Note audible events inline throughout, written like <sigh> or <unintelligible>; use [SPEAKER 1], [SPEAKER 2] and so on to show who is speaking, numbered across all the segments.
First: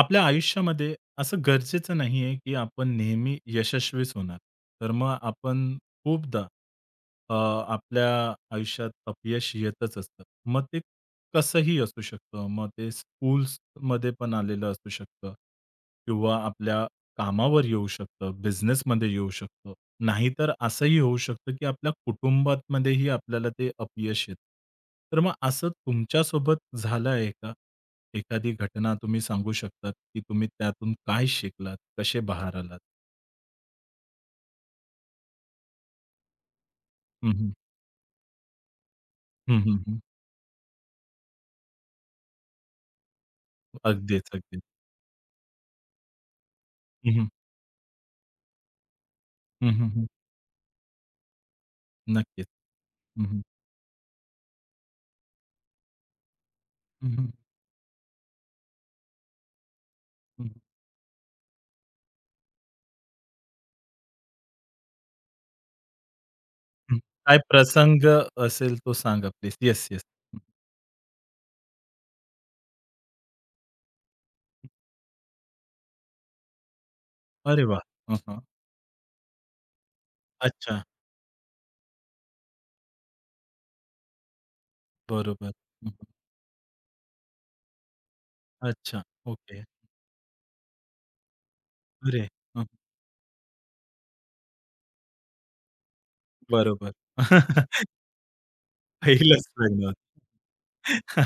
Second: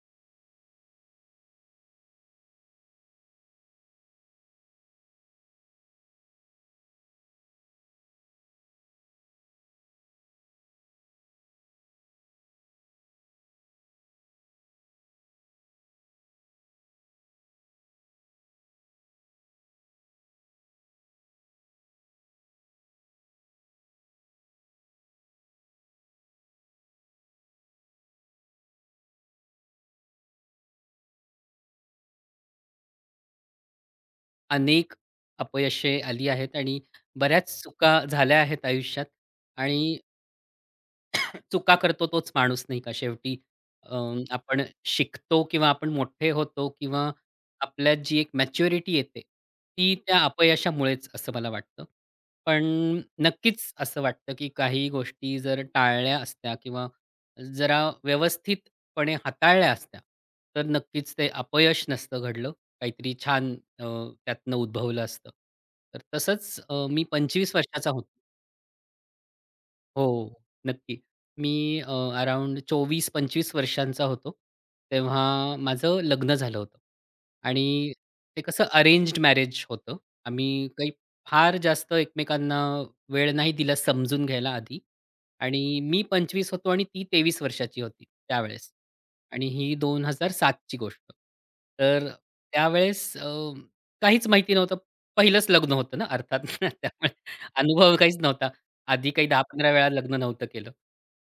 [SPEAKER 1] आपल्या आयुष्यामध्ये असं गरजेचं नाही आहे, की आपण नेहमी यशस्वीच होणार. तर मग आपण खूपदा अ, आपल्या आयुष्यात अपयश येतच असतं. मग ते कसंही असू शकतं. मग ते स्कूल्समध्ये पण आलेलं असू शकतं किंवा आपल्या कामावर येऊ शकतं, बिझनेसमध्ये येऊ शकतं. नाहीतर असंही होऊ शकतं, की आपल्या कुटुंबामध्येही आपल्याला ते अपयश येतं. तर मग असं तुमच्यासोबत झालं आहे का? एखादी घटना तुम्ही सांगू शकतात, की तुम्ही त्यातून काय शिकलात? कसे बाहेर आलात?
[SPEAKER 2] अनेक अपयशे आली आहेत आणि
[SPEAKER 1] हं, हं.
[SPEAKER 2] बऱ्याच चुका झाल्या आहेत आयुष्यात.
[SPEAKER 1] हं, हं,
[SPEAKER 2] आणि
[SPEAKER 1] हं.
[SPEAKER 2] चुका करतो तोच माणूस नाही का शेवटी?
[SPEAKER 1] अगदीच, अगदीच.
[SPEAKER 2] आपण शिकतो किंवा आपण मोठे होतो किंवा
[SPEAKER 1] हं, हं.
[SPEAKER 2] आपल्यात जी एक मॅच्युरिटी येते
[SPEAKER 1] हं, हं,
[SPEAKER 2] ती
[SPEAKER 1] हं.
[SPEAKER 2] त्या अपयशामुळेच असं मला वाटतं.
[SPEAKER 1] नक्कीच.
[SPEAKER 2] पण
[SPEAKER 1] हं, हं.
[SPEAKER 2] नक्कीच असं वाटतं, की काही गोष्टी जर टाळल्या असत्या किंवा
[SPEAKER 1] हं, हं.
[SPEAKER 2] जरा व्यवस्थितपणे हाताळल्या असत्या,
[SPEAKER 1] हं,
[SPEAKER 2] तर नक्कीच ते अपयश नसतं घडलं. काहीतरी छान अ, त्यातनं उद्भवलं असतं. तर तसंच
[SPEAKER 1] हं.
[SPEAKER 2] मी
[SPEAKER 1] काय
[SPEAKER 2] 25 वर्षाचा
[SPEAKER 1] प्रसंग
[SPEAKER 2] होतो.
[SPEAKER 1] असेल तो सांगा प्लीज. Yes, yes.
[SPEAKER 2] हो, नक्की. मी अ, अराउंड 24-25 वर्षांचा होतो, तेव्हा माझं लग्न झालं होतं.
[SPEAKER 1] अरे वाह!
[SPEAKER 2] आणि
[SPEAKER 1] हं, हं.
[SPEAKER 2] ते कसं अरेंज्ड मॅरेज होतं. आम्ही
[SPEAKER 1] अच्छा.
[SPEAKER 2] काही फार जास्त एकमेकांना वेळ नाही दिला समजून घ्यायला आधी.
[SPEAKER 1] बरोबर.
[SPEAKER 2] आणि
[SPEAKER 1] हं,
[SPEAKER 2] मी
[SPEAKER 1] हं.
[SPEAKER 2] 25 होतो आणि ती 23 वर्षाची होती त्यावेळेस.
[SPEAKER 1] अच्छा.
[SPEAKER 2] आणि
[SPEAKER 1] ओके.
[SPEAKER 2] ही 2007 ची गोष्ट. तर
[SPEAKER 1] अरे! हं.
[SPEAKER 2] त्यावेळेस काहीच माहिती नव्हतं. पहिलंच लग्न होतं ना अर्थात. <laughs>
[SPEAKER 1] बरोबर.
[SPEAKER 2] त्यामुळे
[SPEAKER 1] <laughs>
[SPEAKER 2] अनुभव काहीच नव्हता. आधी काही
[SPEAKER 1] पहिलंच
[SPEAKER 2] 10-15 वेळा
[SPEAKER 1] लग्न.
[SPEAKER 2] लग्न नव्हतं केलं.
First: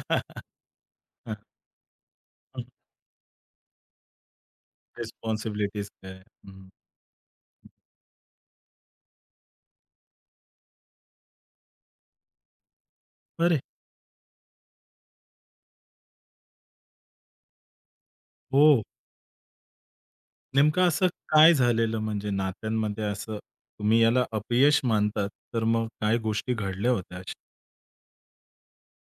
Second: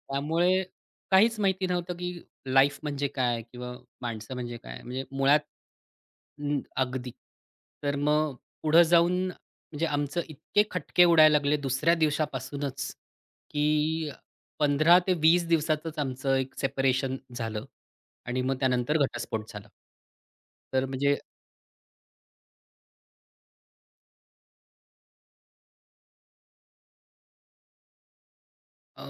[SPEAKER 2] त्यामुळे काहीच माहिती नव्हतं, की लाईफ म्हणजे काय किंवा माणसं म्हणजे काय? म्हणजे मुळात
[SPEAKER 1] रिस्पॉन्सिबिलिटीज <laughs> काय? हं.
[SPEAKER 2] अगदी. तर मग पुढं जाऊन म्हणजे आमचं इतके खटके उडायला लागले दुसऱ्या दिवसापासूनच,
[SPEAKER 1] अरे
[SPEAKER 2] की 15 ते 20 दिवसातच आमचं एक सेपरेशन झालं. आणि मग
[SPEAKER 1] हो.
[SPEAKER 2] त्यानंतर घटस्फोट झाला.
[SPEAKER 1] नेमकं
[SPEAKER 2] तर
[SPEAKER 1] असं
[SPEAKER 2] म्हणजे
[SPEAKER 1] काय झालेलं म्हणजे नात्यांमध्ये असं तुम्ही याला अपयश मानतात, तर मग काय गोष्टी घडल्या होत्या अशा?
[SPEAKER 2] अ,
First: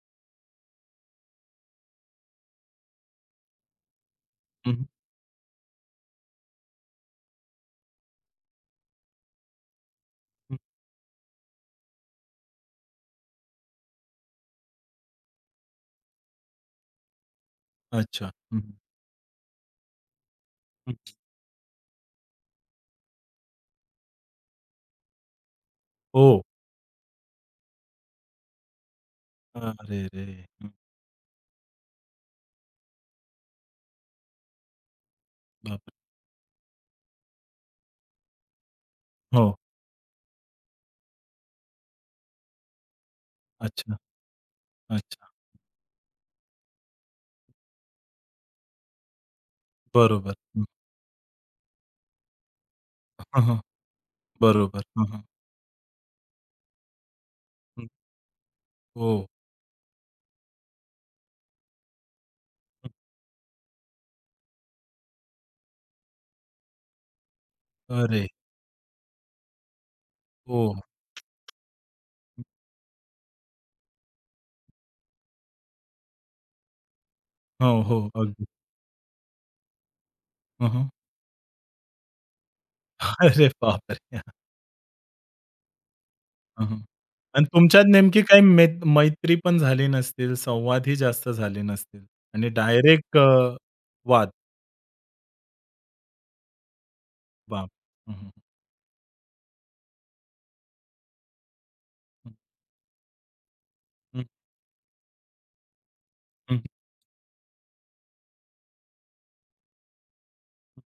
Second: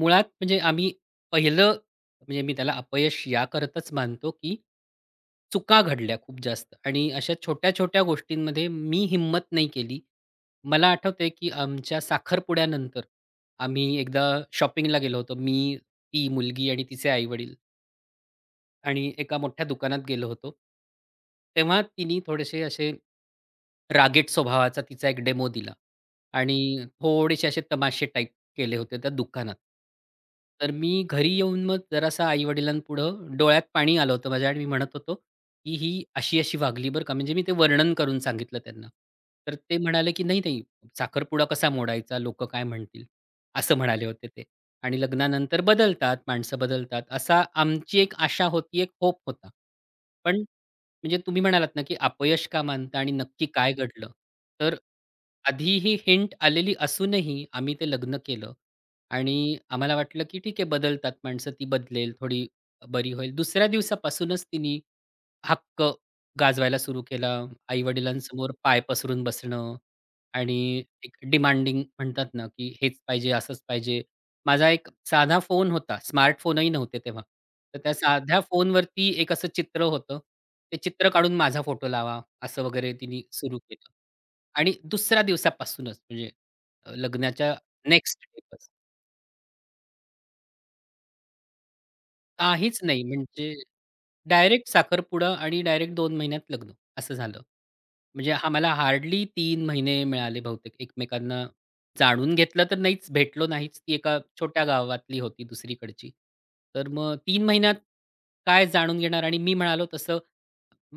[SPEAKER 2] मुळात म्हणजे आम्ही पहिलं म्हणजे मी त्याला अपयश याकरतच मानतो, की
[SPEAKER 1] हं, हं,
[SPEAKER 2] चुका घडल्या खूप जास्त आणि अशा छोट्या-छोट्या गोष्टींमध्ये मी हिंमत नाही केली.
[SPEAKER 1] हं.
[SPEAKER 2] मला आठवतंय, की आमच्या साखरपुड्यानंतर आम्ही एकदा शॉपिंगला गेलो होतो. मी, ती मुलगी आणि तिचे आई
[SPEAKER 1] अच्छा. हं, हं,
[SPEAKER 2] आणि एका मोठ्या दुकानात गेलो होतो.
[SPEAKER 1] हं.
[SPEAKER 2] तेव्हा तिनी थोडेसे असे रागेट स्वभावाचा तिचा एक डेमो दिला
[SPEAKER 1] ओह!
[SPEAKER 2] आणि थोडेसे असे तमाशे टाइप केले होते त्या दुकानात.
[SPEAKER 1] अरे रे! हं.
[SPEAKER 2] तर मी घरी येऊन मग जरासा आई-वडिलांपुढं डोळ्यात पाणी आलं होतं माझ्या आणि मी म्हणत होतो, की "ही
[SPEAKER 1] बापरे!
[SPEAKER 2] अशी-अशी वागली बरं का." म्हणजे मी ते वर्णन करून सांगितलं त्यांना.
[SPEAKER 1] हो.
[SPEAKER 2] तर ते म्हणाले, की "नाही, नाही, साखरपुडा कसा मोडायचा? लोकं काय म्हणतील?" असं
[SPEAKER 1] अच्छा,
[SPEAKER 2] म्हणाले होते ते. आणि
[SPEAKER 1] अच्छा.
[SPEAKER 2] लग्नानंतर बदलतात, माणसं बदलतात. असा आमची एक आशा होती, एक होप होता.
[SPEAKER 1] बरोबर.
[SPEAKER 2] पण
[SPEAKER 1] हं,
[SPEAKER 2] म्हणजे तुम्ही म्हणालात ना, की अपयश का मानता आणि
[SPEAKER 1] <laughs> हं,
[SPEAKER 2] नक्की
[SPEAKER 1] हं.
[SPEAKER 2] काय घडलं? तर
[SPEAKER 1] बरोबर. हं, हं.
[SPEAKER 2] आधी ही हिंट आलेली असूनही आम्ही
[SPEAKER 1] हं.
[SPEAKER 2] ते लग्न केलं
[SPEAKER 1] हो.
[SPEAKER 2] आणि आम्हाला वाटलं, की ठीक आहे बदलतात माणसं, ती बदलेल, थोडी
[SPEAKER 1] हं.
[SPEAKER 2] बरी होईल. दुसऱ्या दिवसापासूनच तिनी हक्क गाजवायला सुरू केला.
[SPEAKER 1] अरे!
[SPEAKER 2] आई-वडिलांसमोर पाय पसरून बसणं आणि
[SPEAKER 1] हो.
[SPEAKER 2] एक डिमांडिंग म्हणतात ना, की हेच पाहिजे, असंच पाहिजे. माझा एक साधा फोन होता. स्मार्टफोनही नव्हते तेव्हा. तर
[SPEAKER 1] हो,
[SPEAKER 2] त्या
[SPEAKER 1] हो.
[SPEAKER 2] साध्या
[SPEAKER 1] अगदी.
[SPEAKER 2] फोनवरती एक असं चित्र होतं.
[SPEAKER 1] हं,
[SPEAKER 2] ते
[SPEAKER 1] हं.
[SPEAKER 2] चित्र काढून माझा फोटो लावा, असं वगैरे
[SPEAKER 1] <laughs>
[SPEAKER 2] तिने
[SPEAKER 1] अरे
[SPEAKER 2] सुरू केलं.
[SPEAKER 1] बापरे!
[SPEAKER 2] आणि दुसऱ्या दिवसापासूनच म्हणजे
[SPEAKER 1] हं, हं. आणि
[SPEAKER 2] लग्नाच्या
[SPEAKER 1] तुमच्यात नेमकी
[SPEAKER 2] नेक्स्ट
[SPEAKER 1] काही मैत्री पण झाली नसतील, संवादही जास्त झाले नसतील आणि
[SPEAKER 2] काहीच नाही. म्हणजे
[SPEAKER 1] वाद.
[SPEAKER 2] डायरेक्ट साखरपुडा आणि डायरेक्ट 2 महिन्यात लग्न असं झालं.
[SPEAKER 1] बाप! हं, हं,
[SPEAKER 2] म्हणजे आम्हाला हार्डली 3 महिने मिळाले बहुतेक एकमेकांना
[SPEAKER 1] हं,
[SPEAKER 2] जाणून घेतलं तर नाहीच, भेटलो नाहीच. ती एका छोट्या गावातली होती दुसरीकडची. तर मग 3 महिन्यात काय जाणून घेणार आणि मी म्हणालो तसं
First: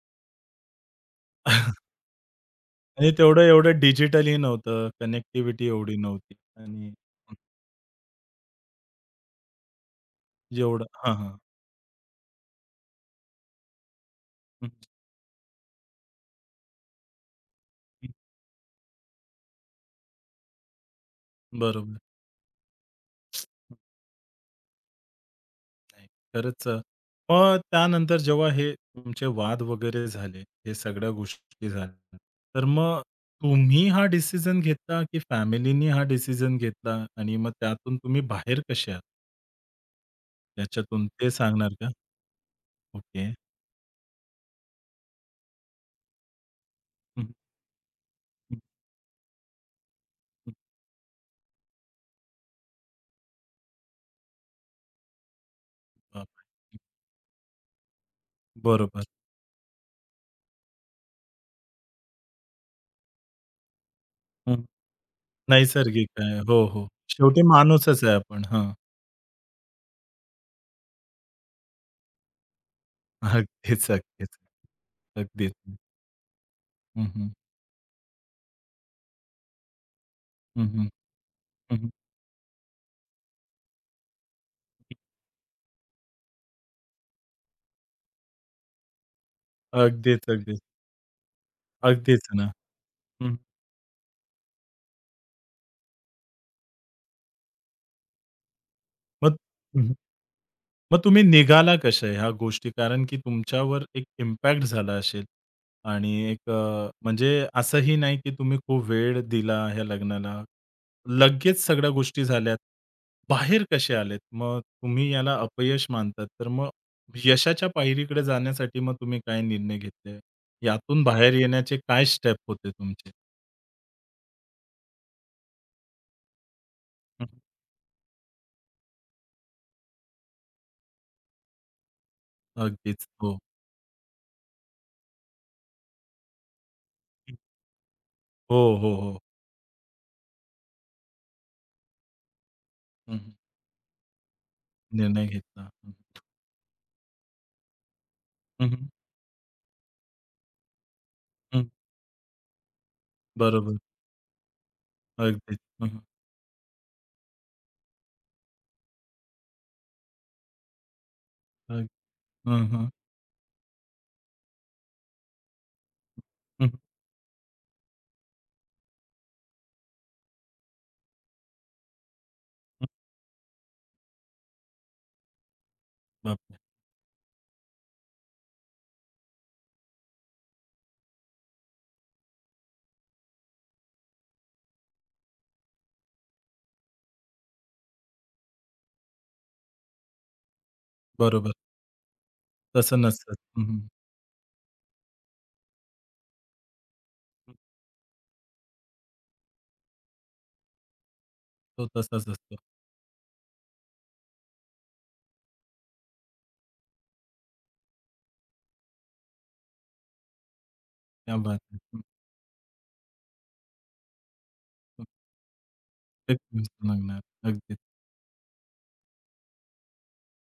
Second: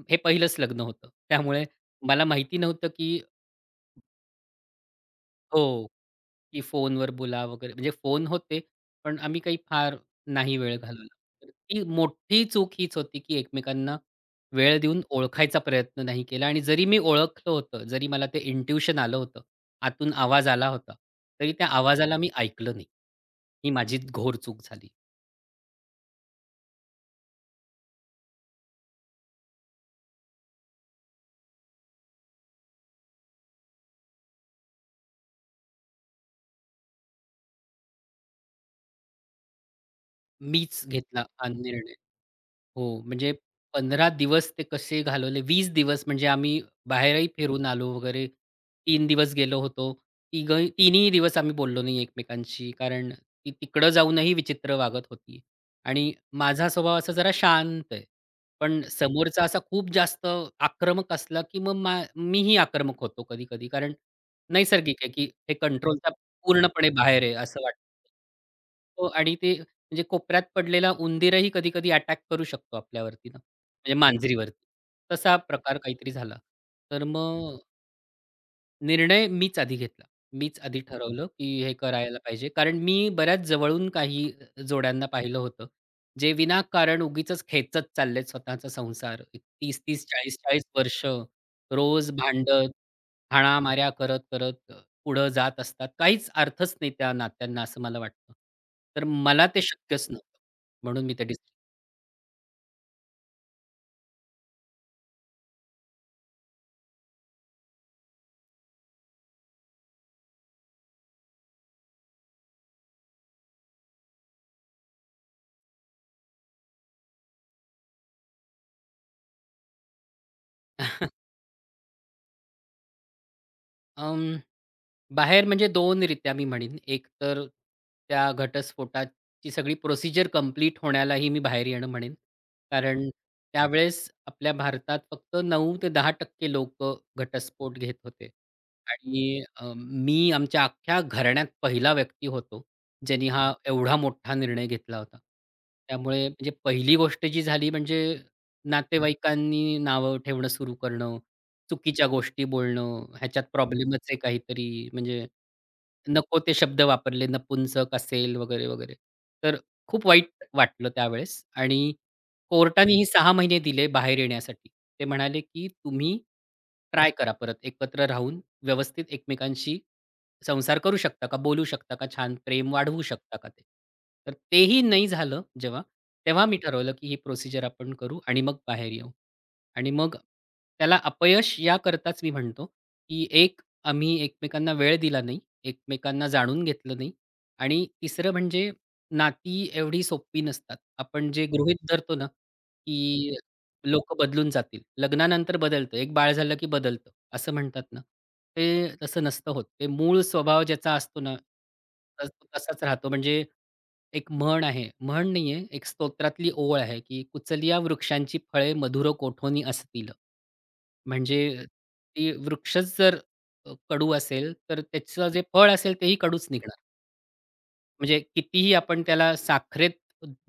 [SPEAKER 2] हे पहिलंच लग्न होतं. त्यामुळे
[SPEAKER 1] <laughs>
[SPEAKER 2] मला माहिती नव्हतं,
[SPEAKER 1] आणि
[SPEAKER 2] की
[SPEAKER 1] तेवढं एवढं डिजिटलही नव्हतं, कनेक्टिव्हिटी
[SPEAKER 2] हो.
[SPEAKER 1] एवढी नव्हती
[SPEAKER 2] की
[SPEAKER 1] आणि
[SPEAKER 2] फोनवर बोला वगैरे. म्हणजे फोन होते, पण आम्ही काही फार नाही वेळ
[SPEAKER 1] एवढं
[SPEAKER 2] घालवला.
[SPEAKER 1] हां, हां.
[SPEAKER 2] तर ती मोठी चूक हीच होती, की एकमेकांना
[SPEAKER 1] हं,
[SPEAKER 2] वेळ देऊन ओळखायचा प्रयत्न नाही केला आणि जरी मी ओळखलं होतं, जरी
[SPEAKER 1] हं.
[SPEAKER 2] मला ते इंट्युशन आलं होतं, आतून आवाज आला होता, तरी त्या
[SPEAKER 1] बरोबर.
[SPEAKER 2] आवाजाला मी ऐकलं नाही. ही माझी घोर चूक झाली.
[SPEAKER 1] नाही. खरंच अ, मग त्यानंतर जेव्हा हे तुमचे वाद वगैरे झाले, हे सगळ्या गोष्टी झाल्या, तर मग तुम्ही हा डिसिजन घेतला, की फॅमिलीनी हा डिसिजन घेतला आणि मग त्यातून तुम्ही बाहेर कसे आहात?
[SPEAKER 2] मीच
[SPEAKER 1] त्याच्यातून
[SPEAKER 2] घेतला
[SPEAKER 1] ते
[SPEAKER 2] हा
[SPEAKER 1] सांगणार का?
[SPEAKER 2] निर्णय. हो,
[SPEAKER 1] ओके.
[SPEAKER 2] म्हणजे 15 दिवस ते कसे घालवले, 20 दिवस म्हणजे आम्ही
[SPEAKER 1] हं,
[SPEAKER 2] बाहेरही फिरून आलो वगैरे.
[SPEAKER 1] हं,
[SPEAKER 2] 3 दिवस गेलो होतो.
[SPEAKER 1] हं.
[SPEAKER 2] तिघंही तिन्ही दिवस आम्ही बोललो नाही एकमेकांशी, कारण ती तिकडं जाऊनही विचित्र वागत होती. आणि माझा स्वभाव असा जरा शांत आहे. पण
[SPEAKER 1] बरोबर.
[SPEAKER 2] समोरचा असा खूप जास्त आक्रमक असला, की मग मीही आक्रमक होतो कधी-कधी. कारण
[SPEAKER 1] हं.
[SPEAKER 2] नैसर्गिक आहे, की हे
[SPEAKER 1] नैसर्गिक
[SPEAKER 2] कंट्रोलच्या
[SPEAKER 1] आहे. हो, हो.
[SPEAKER 2] पूर्णपणे बाहेर आहे
[SPEAKER 1] शेवटी
[SPEAKER 2] असं वाटतं.
[SPEAKER 1] माणूसच आहे आपण. हां.
[SPEAKER 2] हो आणि ते म्हणजे कोपऱ्यात पडलेला उंदीरही कधी-कधी अटॅक करू शकतो आपल्यावरती ना,
[SPEAKER 1] अगदीच,
[SPEAKER 2] म्हणजे
[SPEAKER 1] अगदीच.
[SPEAKER 2] मांजरीवरती. तसा
[SPEAKER 1] अगदीच.
[SPEAKER 2] प्रकार काहीतरी झाला. तर
[SPEAKER 1] हं, हं.
[SPEAKER 2] मग निर्णय मीच आधी घेतला. मीच
[SPEAKER 1] हं,
[SPEAKER 2] आधी
[SPEAKER 1] हं.
[SPEAKER 2] ठरवलं, की हे करायला पाहिजे. कारण मी बऱ्याच जवळून काही जोड्यांना पाहिलं होतं. जे विनाकारण उगीचच खेचत चाललेत स्वतःचा संसार. एक तीस, तीस,
[SPEAKER 1] अगदीच, अगदीच.
[SPEAKER 2] 40-40 वर्ष रोज
[SPEAKER 1] अगदीच ना.
[SPEAKER 2] भांडत,
[SPEAKER 1] हं.
[SPEAKER 2] हाणामाऱ्या करत-करत पुढं जात असतात. काहीच अर्थच नाही त्या नात्यांना असं मला वाटतं. तर
[SPEAKER 1] मग
[SPEAKER 2] मला ते शक्यच नव्हतं.
[SPEAKER 1] मग
[SPEAKER 2] म्हणून मी
[SPEAKER 1] तुम्ही
[SPEAKER 2] ते डिस
[SPEAKER 1] निघाला कशा ह्या गोष्टी? कारण की तुमच्यावर एक इम्पॅक्ट झाला असेल आणि म्हणजे असंही नाही की तुम्ही खूप वेळ दिला ह्या लग्नाला. लगेच सगळ्या गोष्टी झाल्यात. बाहेर कसे आलेत? मग तुम्ही याला अपयश मानतात, तर मग यशाच्या पायरीकडे जाण्यासाठी मग तुम्ही काय निर्णय घेतले? यातून
[SPEAKER 2] <laughs>
[SPEAKER 1] बाहेर येण्याचे काय स्टेप होते तुमचे?
[SPEAKER 2] अं, बाहेर म्हणजे 2 रित्या मी म्हणीन. एक
[SPEAKER 1] हं.
[SPEAKER 2] तर त्या घटस्फोटाची सगळी प्रोसिजर कंप्लीट होण्यालाही मी बाहेर येणं म्हणेन.
[SPEAKER 1] अगदीच.
[SPEAKER 2] कारण
[SPEAKER 1] हो.
[SPEAKER 2] त्यावेळेस आपल्या भारतात फक्त 9 ते 10% लोकं घटस्फोट घेत होते.
[SPEAKER 1] हो, हो, हो.
[SPEAKER 2] आणि मी आमच्या अख्ख्या घराण्यात पहिला व्यक्ती होतो,
[SPEAKER 1] हं,
[SPEAKER 2] ज्यांनी
[SPEAKER 1] हं.
[SPEAKER 2] हा एवढा मोठा निर्णय घेतला होता.
[SPEAKER 1] निर्णय घेतला. हं,
[SPEAKER 2] त्यामुळे म्हणजे पहिली गोष्ट जी झाली म्हणजे
[SPEAKER 1] हं, हं.
[SPEAKER 2] नातेवाईकांनी नावं ठेवणं सुरू करणं चुकीच्या गोष्टी बोलणं, ह्याच्यात
[SPEAKER 1] बरोबर.
[SPEAKER 2] प्रॉब्लेमच आहे काहीतरी, म्हणजे
[SPEAKER 1] अगदीच. हं, हं.
[SPEAKER 2] नको ते शब्द वापरले, नपुंसक असेल वगैरे, वगैरे. तर खूप वाईट वाटलं त्यावेळेस आणि
[SPEAKER 1] हं, हं.
[SPEAKER 2] कोर्टानेही 6 महिने दिले बाहेर येण्यासाठी. ते म्हणाले, की तुम्ही
[SPEAKER 1] हं,
[SPEAKER 2] ट्राय करा परत एकत्र राहून व्यवस्थित एकमेकांशी संसार करू शकता का? बोलू शकता का? छान प्रेम
[SPEAKER 1] हं.
[SPEAKER 2] वाढवू शकता का ते? तर तेही नाही झालं जेव्हा, तेव्हा मी
[SPEAKER 1] बापरे!
[SPEAKER 2] ठरवलं, की ही प्रोसिजर आपण करू आणि मग बाहेर येऊ. आणि मग त्याला अपयश याकरताच मी म्हणतो, की एक आम्ही एकमेकांना वेळ दिला नाही, एकमेकांना जाणून घेतलं नाही आणि तिसरं म्हणजे नाती एवढी सोपी नसतात. आपण जे
[SPEAKER 1] बरोबर.
[SPEAKER 2] गृहीत धरतो ना,
[SPEAKER 1] तसं नसतं.
[SPEAKER 2] की
[SPEAKER 1] हं, हं.
[SPEAKER 2] लोक बदलून जातील. लग्नानंतर बदलतं. एक बाळ झालं की बदलतं. असं म्हणतात ना, ते तसं नसतं होत. ते मूळ स्वभाव ज्याचा असतो ना,
[SPEAKER 1] तो तसाच
[SPEAKER 2] तर तो
[SPEAKER 1] असतो.
[SPEAKER 2] तसाच राहतो. म्हणजे एक म्हण आहे, म्हण नाहीये, एक स्तोत्रातली ओळ आहे, की "कुचलिया वृक्षांची फळे मधुर कोठोनी असतील."
[SPEAKER 1] क्या
[SPEAKER 2] म्हणजे
[SPEAKER 1] बात है! हं,
[SPEAKER 2] ती वृक्षच जर कडू असेल, तर
[SPEAKER 1] हं.
[SPEAKER 2] त्याचं जे फळ असेल तेही कडूच
[SPEAKER 1] तेच <unintelligible>
[SPEAKER 2] निघणार.
[SPEAKER 1] लागणार. अगदीच.
[SPEAKER 2] म्हणजे कितीही आपण त्याला साखरेत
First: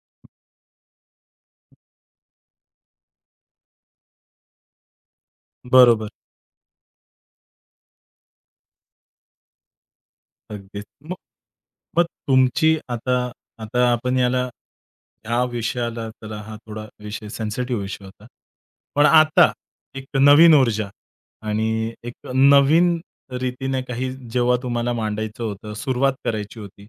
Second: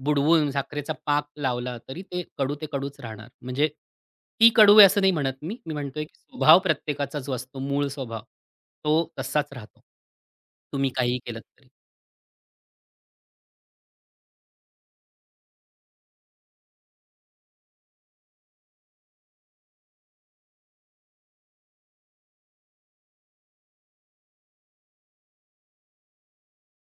[SPEAKER 2] बुडवून साखरेचा पाक लावला तरी ते कडू ते कडूच राहणार. म्हणजे ती कडू आहे असं नाही म्हणत मी. मी म्हणतोय
[SPEAKER 1] बरोबर.
[SPEAKER 2] की स्वभाव प्रत्येकाचा जो असतो मूळ स्वभाव, तो तसाच राहतो.
[SPEAKER 1] अगदीच.
[SPEAKER 2] तुम्ही
[SPEAKER 1] मग
[SPEAKER 2] काहीही केलत तरी.
[SPEAKER 1] मग तुमची आता आता आपण याला ह्या विषयाला चला हा थोडा विषय सेन्सिटिव्ह विषय होता. पण आता एक नवीन ऊर्जा आणि एक नवीन रीतीने काही जेव्हा तुम्हाला मांडायचं होतं, सुरुवात करायची होती.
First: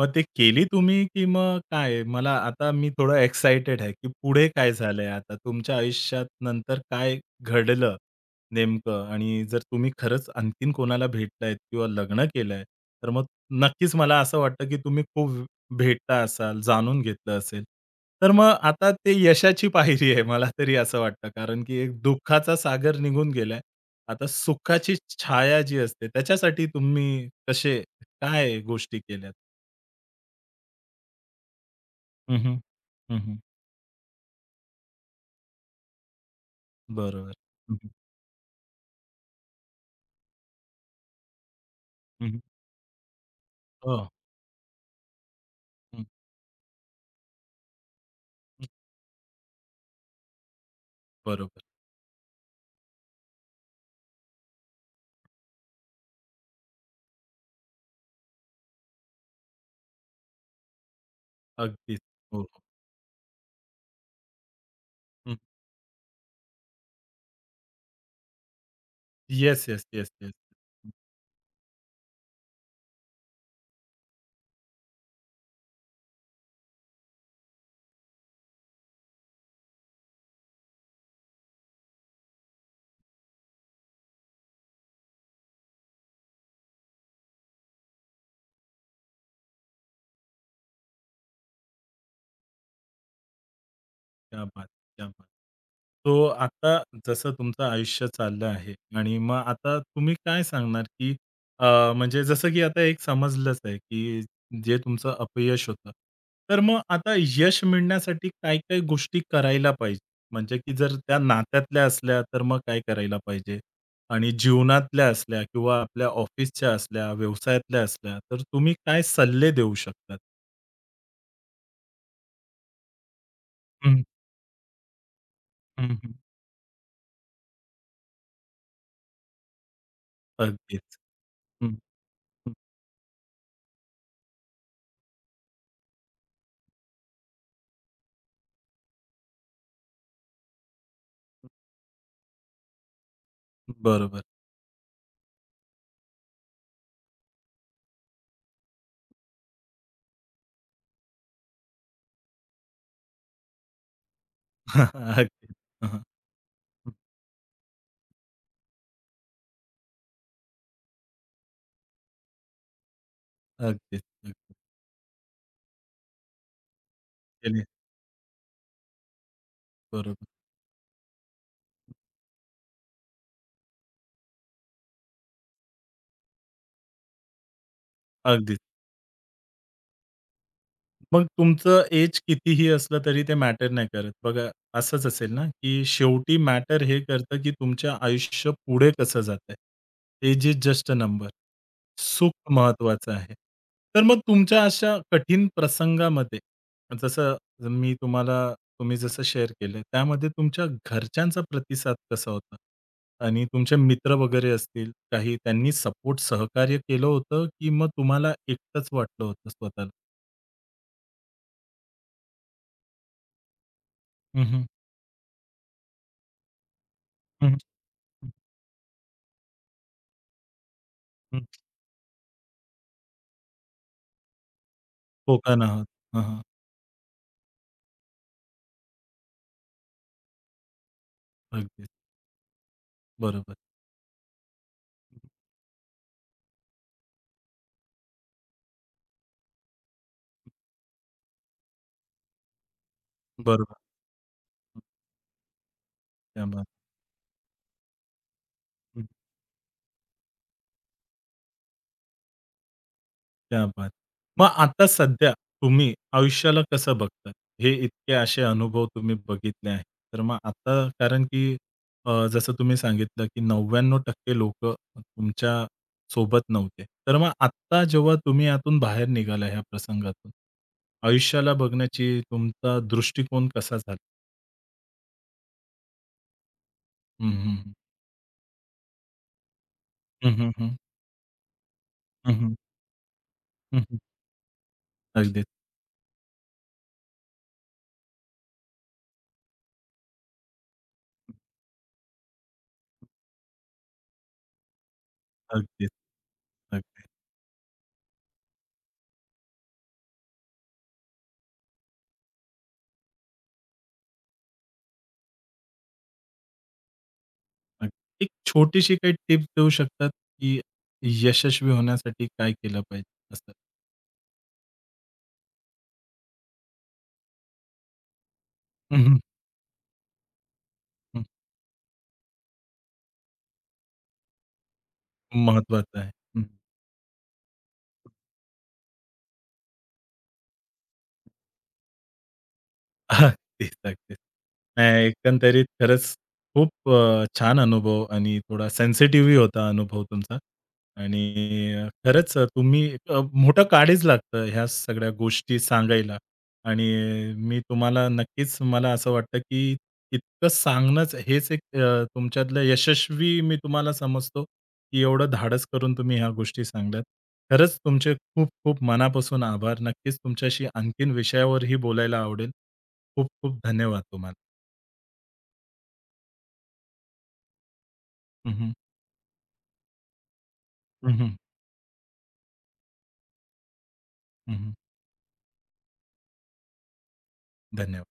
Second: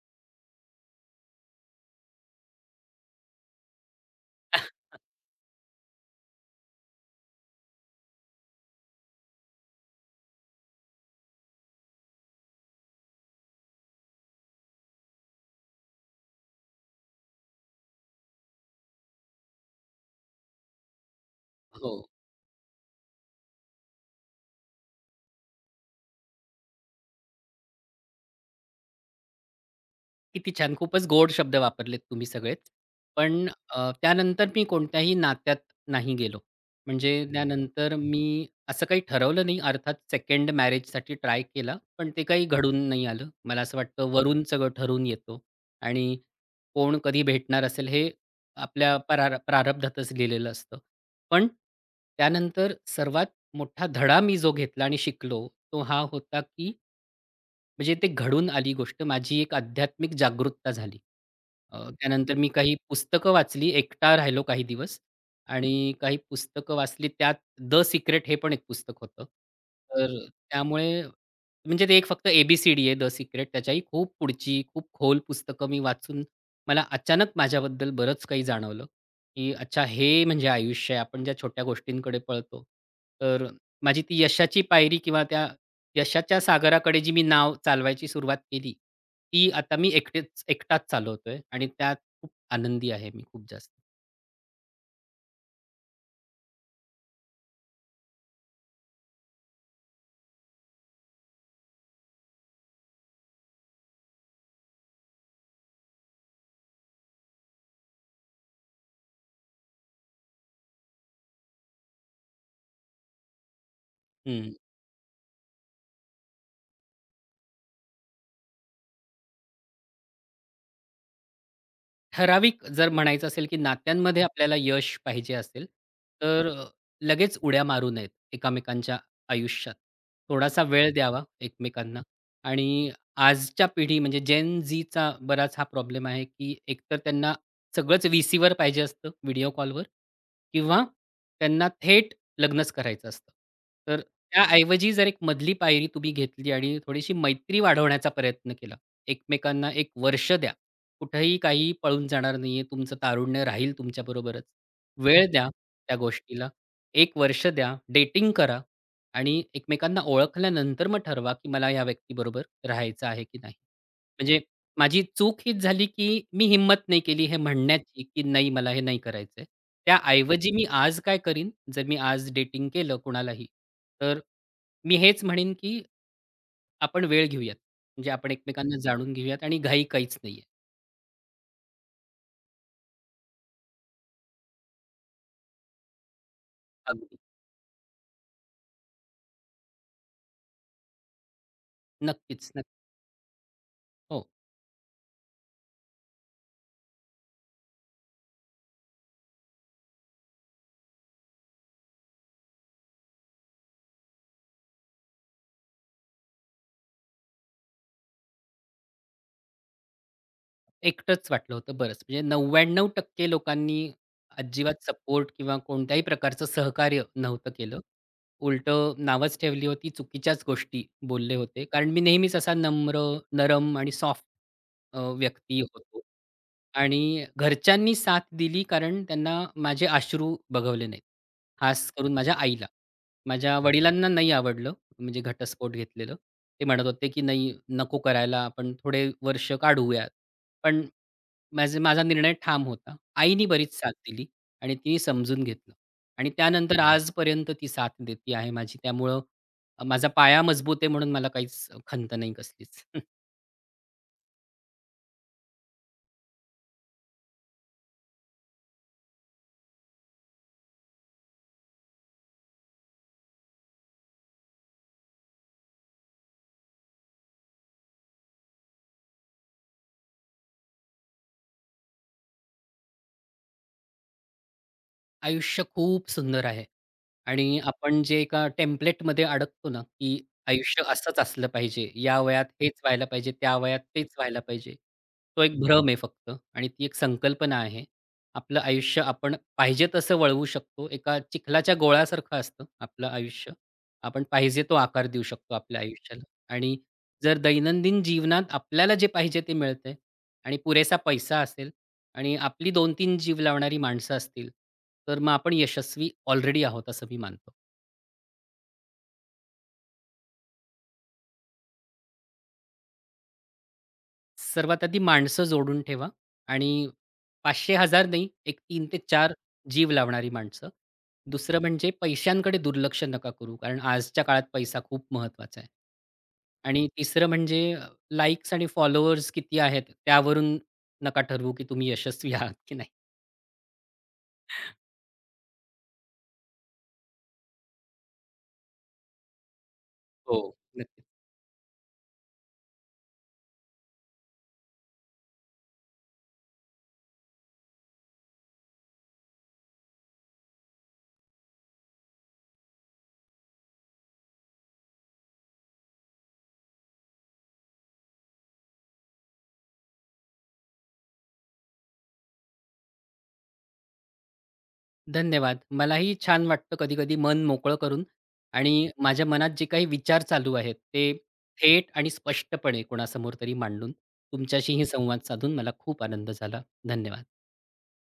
[SPEAKER 1] मग ते केली तुम्ही की मग काय? मला आता मी थोडं एक्साइटेड आहे की पुढे काय
[SPEAKER 2] <laughs>
[SPEAKER 1] झालंय आता? तुमच्या आयुष्यात नंतर काय घडलं? नेमकं आणि जर तुम्ही खरंच आणखीन कोणाला भेटलाय किंवा लग्न केलंय, तर मग नक्कीच मला असं वाटतं, की तुम्ही खूप भेटला असाल, जाणून घेतलं असेल. तर मग आता ते यशाची <laughs> पायरी आहे मला तरी असं वाटतं. कारण की
[SPEAKER 2] हो.
[SPEAKER 1] एक दुःखाचा सागर निघून गेलाय. आता सुखाची छाया जी असते त्याच्यासाठी तुम्ही कसे काय गोष्टी केल्यात?
[SPEAKER 2] किती छान. खूपच गोड शब्द वापरलेत तुम्ही
[SPEAKER 1] हं, हं.
[SPEAKER 2] सगळेच.
[SPEAKER 1] हं,
[SPEAKER 2] पण
[SPEAKER 1] हं.
[SPEAKER 2] त्यानंतर मी कोणत्याही नात्यात नाही गेलो. म्हणजे
[SPEAKER 1] बरोबर. हं, हं.
[SPEAKER 2] त्यानंतर मी असं काही ठरवलं नाही. अर्थात सेकंड मॅरेजसाठी ट्राय केला, पण ते काही घडून नाही आलं. मला असं
[SPEAKER 1] हो.
[SPEAKER 2] वाटतं वरून सगळं ठरून येतो
[SPEAKER 1] हं,
[SPEAKER 2] आणि कोण कधी भेटणार असेल हे आपल्या प्रारब्धातच लिहिलेलं असतं. पण
[SPEAKER 1] बरोबर.
[SPEAKER 2] त्यानंतर सर्वात मोठा धडा मी जो घेतला आणि शिकलो, तो हा होता की म्हणजे ते घडून आली गोष्ट. माझी एक आध्यात्मिक जागरूकता झाली.
[SPEAKER 1] अगदीच.
[SPEAKER 2] त्यानंतर
[SPEAKER 1] हो,
[SPEAKER 2] मी
[SPEAKER 1] हो.
[SPEAKER 2] काही पुस्तकं वाचली. एकटा राहिलो काही दिवस आणि काही पुस्तकं वाचली. त्यात द सिक्रेट हे पण एक पुस्तक होतं.
[SPEAKER 1] येस, येस, येस,
[SPEAKER 2] तर
[SPEAKER 1] येस.
[SPEAKER 2] त्यामुळे म्हणजे ते एक फक्त आहे द सिक्रेट. त्याच्याही खूप पुढची, खूप खोल पुस्तकं मी वाचून मला अचानक माझ्याबद्दल बरंच काही जाणवलं, की अच्छा हे म्हणजे आयुष्य आहे. आपण ज्या छोट्या गोष्टींकडे पळतो. तर माझी ती यशाची पायरी किंवा त्या यशाच्या सागराकडे जी मी नाव चालवायची सुरुवात केली, ती आता मी एकटाच चालवतोय आणि त्यात खूप आनंदी आहे मी खूप जास्त.
[SPEAKER 1] क्या बात! क्या बात! सो आता जसं तुमचं आयुष्य चाललं आहे आणि मग आता तुम्ही काय सांगणार, की म्हणजे जसं की आता एक समजलंच आहे, की जे तुमचं अपयश होतं. तर मग आता यश मिळण्यासाठी काय-काय गोष्टी करायला पाहिजे? म्हणजे की जर त्या नात्यातल्या असल्या, तर मग काय करायला पाहिजे? आणि
[SPEAKER 2] हं.
[SPEAKER 1] जीवनातल्या असल्या किंवा आपल्या ऑफिसच्या असल्या, व्यवसायातल्या असल्या, तर तुम्ही काय सल्ले देऊ शकतात?
[SPEAKER 2] ठराविक जर म्हणायचं असेल, की
[SPEAKER 1] हं,
[SPEAKER 2] नात्यांमध्ये आपल्याला यश पाहिजे असेल,
[SPEAKER 1] हं, हं.
[SPEAKER 2] तर लगेच उड्या मारू नयेत एकमेकांच्या आयुष्यात. थोडासा वेळ
[SPEAKER 1] अगदीच.
[SPEAKER 2] द्यावा
[SPEAKER 1] हं, हं,
[SPEAKER 2] एकमेकांना
[SPEAKER 1] हं.
[SPEAKER 2] आणि आजच्या पिढी म्हणजे जेन झीचा बराच हा प्रॉब्लेम आहे, की एकतर त्यांना सगळंच व्हीसीवर पाहिजे असतं, व्हिडिओ कॉलवर किंवा त्यांना थेट लग्नच करायचं असतं. तर
[SPEAKER 1] बरोबर.
[SPEAKER 2] त्याऐवजी जर एक मधली पायरी तुम्ही घेतली आणि थोडीशी मैत्री वाढवण्याचा प्रयत्न केला, एकमेकांना 1 वर्ष द्या. कुठेही काहीही पळून जाणार नाहीये. तुमचं तारुण्य राहील तुमच्याबरोबरच.
[SPEAKER 1] <laughs>
[SPEAKER 2] वेळ द्या
[SPEAKER 1] अगदी. हं,
[SPEAKER 2] त्या
[SPEAKER 1] हं.
[SPEAKER 2] गोष्टीला. एक वर्ष द्या, डेटिंग करा आणि एकमेकांना ओळखल्यानंतर मग ठरवा, की मला या व्यक्तीबरोबर राहायचं आहे की नाही.
[SPEAKER 1] अगदीच,
[SPEAKER 2] म्हणजे
[SPEAKER 1] अगदीच.
[SPEAKER 2] माझी चूक हीच झाली, की मी हिंमत नाही केली हे
[SPEAKER 1] केली.
[SPEAKER 2] म्हणण्याची, की नाही मला हे नाही करायचंय.
[SPEAKER 1] बरोबर.
[SPEAKER 2] त्याऐवजी मी आज काय करीन, जर मी आज डेटिंग केलं कोणालाही, तर मी हेच म्हणेन, की आपण वेळ घेऊयात. म्हणजे आपण
[SPEAKER 1] अगदीच.
[SPEAKER 2] एकमेकांना जाणून घेऊयात आणि घाई काहीच नाहीये.
[SPEAKER 1] मग तुमचं एज कितीही असलं तरी ते मॅटर नाही करत. बघा असंच असेल ना, की शेवटी मॅटर हे करतं, की तुमच्या आयुष्य पुढे कसं जातंय. Age is just a number. सुख
[SPEAKER 2] नक्कीच, नक्की.
[SPEAKER 1] महत्वाचं आहे. तर मग
[SPEAKER 2] हो.
[SPEAKER 1] तुमच्या अशा कठीण प्रसंगामध्ये, जसं मी तुम्हाला तुम्ही जसं शेअर केलं, त्यामध्ये तुमच्या घरच्यांचा प्रतिसाद कसा होता? आणि तुमचे मित्र वगैरे असतील काही, त्यांनी सपोर्ट सहकार्य केलं होतं, की मग तुम्हाला एकटंच वाटलं होतं स्वतःला?
[SPEAKER 2] एकटंच वाटलं होतं बरंच. म्हणजे 99% लोकांनी
[SPEAKER 1] हं, हं.
[SPEAKER 2] अजिबात सपोर्ट किंवा कोणत्याही प्रकारचं सहकार्य
[SPEAKER 1] हं,
[SPEAKER 2] नव्हतं
[SPEAKER 1] हं.
[SPEAKER 2] केलं. उलटं नावच ठेवली होती, चुकीच्याच गोष्टी बोलले
[SPEAKER 1] हं.
[SPEAKER 2] होते. कारण मी नेहमीच असा नम्र, नरम आणि सॉफ्ट व्यक्ती
[SPEAKER 1] पोकाण आहात.
[SPEAKER 2] होतो.
[SPEAKER 1] हां, हां.
[SPEAKER 2] आणि घरच्यांनी साथ दिली कारण त्यांना माझे अश्रू बघवले नाहीत. खास
[SPEAKER 1] अगदीच.
[SPEAKER 2] करून माझ्या आईला.
[SPEAKER 1] बरोबर.
[SPEAKER 2] माझ्या वडिलांना नाही आवडलं म्हणजे घटस्फोट घेतलेलं. ते म्हणत होते, की "नाही, नको करायला. आपण थोडे वर्ष काढूयात." पण माझा निर्णय ठाम होता. आईनी बरीच
[SPEAKER 1] बरोबर.
[SPEAKER 2] साथ दिली आणि तिने समजून घेतलं. आणि
[SPEAKER 1] त्या
[SPEAKER 2] त्यानंतर आजपर्यंत ती साथ देते आहे माझी. त्यामुळं माझा पाया मजबूत आहे म्हणून मला काहीच खंत नाही कसलीच.
[SPEAKER 1] क्या बात! मग आता सध्या तुम्ही आयुष्याला कसं बघता? हे इतके असे अनुभव तुम्ही बघितले आहेत. तर मग आता कारण की जसं तुम्ही सांगितलं की 99% लोकं तुमच्या सोबत नव्हते. तर मग आत्ता जेव्हा तुम्ही यातून बाहेर निघाला ह्या प्रसंगातून, आयुष्याला बघण्याची तुमचा दृष्टिकोन कसा झाला?
[SPEAKER 2] आयुष्य खूप सुंदर आहे
[SPEAKER 1] हं,
[SPEAKER 2] आणि
[SPEAKER 1] हं, हं.
[SPEAKER 2] आपण जे एका टेम्प्लेटमध्ये अडकतो ना, की
[SPEAKER 1] हं, हं, हं.
[SPEAKER 2] आयुष्य असंच असलं पाहिजे, या
[SPEAKER 1] हं,
[SPEAKER 2] वयात
[SPEAKER 1] हं.
[SPEAKER 2] हेच व्हायला पाहिजे, त्या वयात तेच व्हायला पाहिजे. तो
[SPEAKER 1] अगदीच,
[SPEAKER 2] एक भ्रम आहे फक्त आणि ती एक संकल्पना आहे. आपलं आयुष्य आपण पाहिजे तसं वळवू शकतो. एका चिखलाच्या गोळासारखं असतं आपलं आयुष्य. आपण पाहिजे तो आकार देऊ शकतो आपल्या
[SPEAKER 1] अगदीच.
[SPEAKER 2] आयुष्याला आणि
[SPEAKER 1] अगदी.
[SPEAKER 2] जर दैनंदिन जीवनात आपल्याला जे पाहिजे ते मिळतंय आणि पुरेसा पैसा असेल, आणि आपली 2 तीन जीव लावणारी माणसं असतील, तर मग आपण यशस्वी ऑलरेडी आहोत असं मी मानतो.
[SPEAKER 1] अ, एक छोटीशी काही टिप्स देऊ शकतात, की यशस्वी होण्यासाठी काय केलं पाहिजे? असं.
[SPEAKER 2] सर्वात आधी माणसं जोडून ठेवा आणि 500 हजार नाही, एक तीन ते
[SPEAKER 1] हं, हं,
[SPEAKER 2] चार जीव लावणारी माणसं.
[SPEAKER 1] हं.
[SPEAKER 2] दुसरं म्हणजे पैशांकडे दुर्लक्ष नका करू, कारण आजच्या काळात पैसा खूप महत्त्वाचा आहे.
[SPEAKER 1] महत्वाचं आहे. हं.
[SPEAKER 2] आणि तिसरं म्हणजे आणि फॉलोअर्स किती आहेत त्यावरून नका ठरवू, की तुम्ही यशस्वी आहात की नाही.
[SPEAKER 1] अगदीच, अगदीच. नाही एकंदरीत खरंच खूप छान अनुभव आणि थोडा सेन्सिटिव्हही होता अनुभव तुमचा.
[SPEAKER 2] हो. नक्कीच.
[SPEAKER 1] आणि खरंच तुम्ही मोठं काळीज लागतं ह्या सगळ्या गोष्टी सांगायला आणि मी तुम्हाला नक्कीच मला असं वाटतं, की इतकं सांगणंच हेच तुमच्यातलं यशस्वी मी तुम्हाला समजतो, की एवढं धाडस करून तुम्ही ह्या गोष्टी सांगल्यात. खरंच तुमचे खूप खूप मनापासून आभार. नक्कीच तुमच्याशी आणखीन विषयावरही बोलायला आवडेल. खूप खूप धन्यवाद तुम्हाला.
[SPEAKER 2] धन्यवाद. मलाही छान वाटतं कधी-कधी मन मोकळं करून
[SPEAKER 1] हं, हं.
[SPEAKER 2] आणि माझ्या मनात जे काही विचार चालू आहेत, ते
[SPEAKER 1] हं,
[SPEAKER 2] थेट आणि स्पष्टपणे कोणासमोर तरी मांडून तुमच्याशीही संवाद साधून मला खूप आनंद झाला. धन्यवाद.
[SPEAKER 1] धन्यवाद.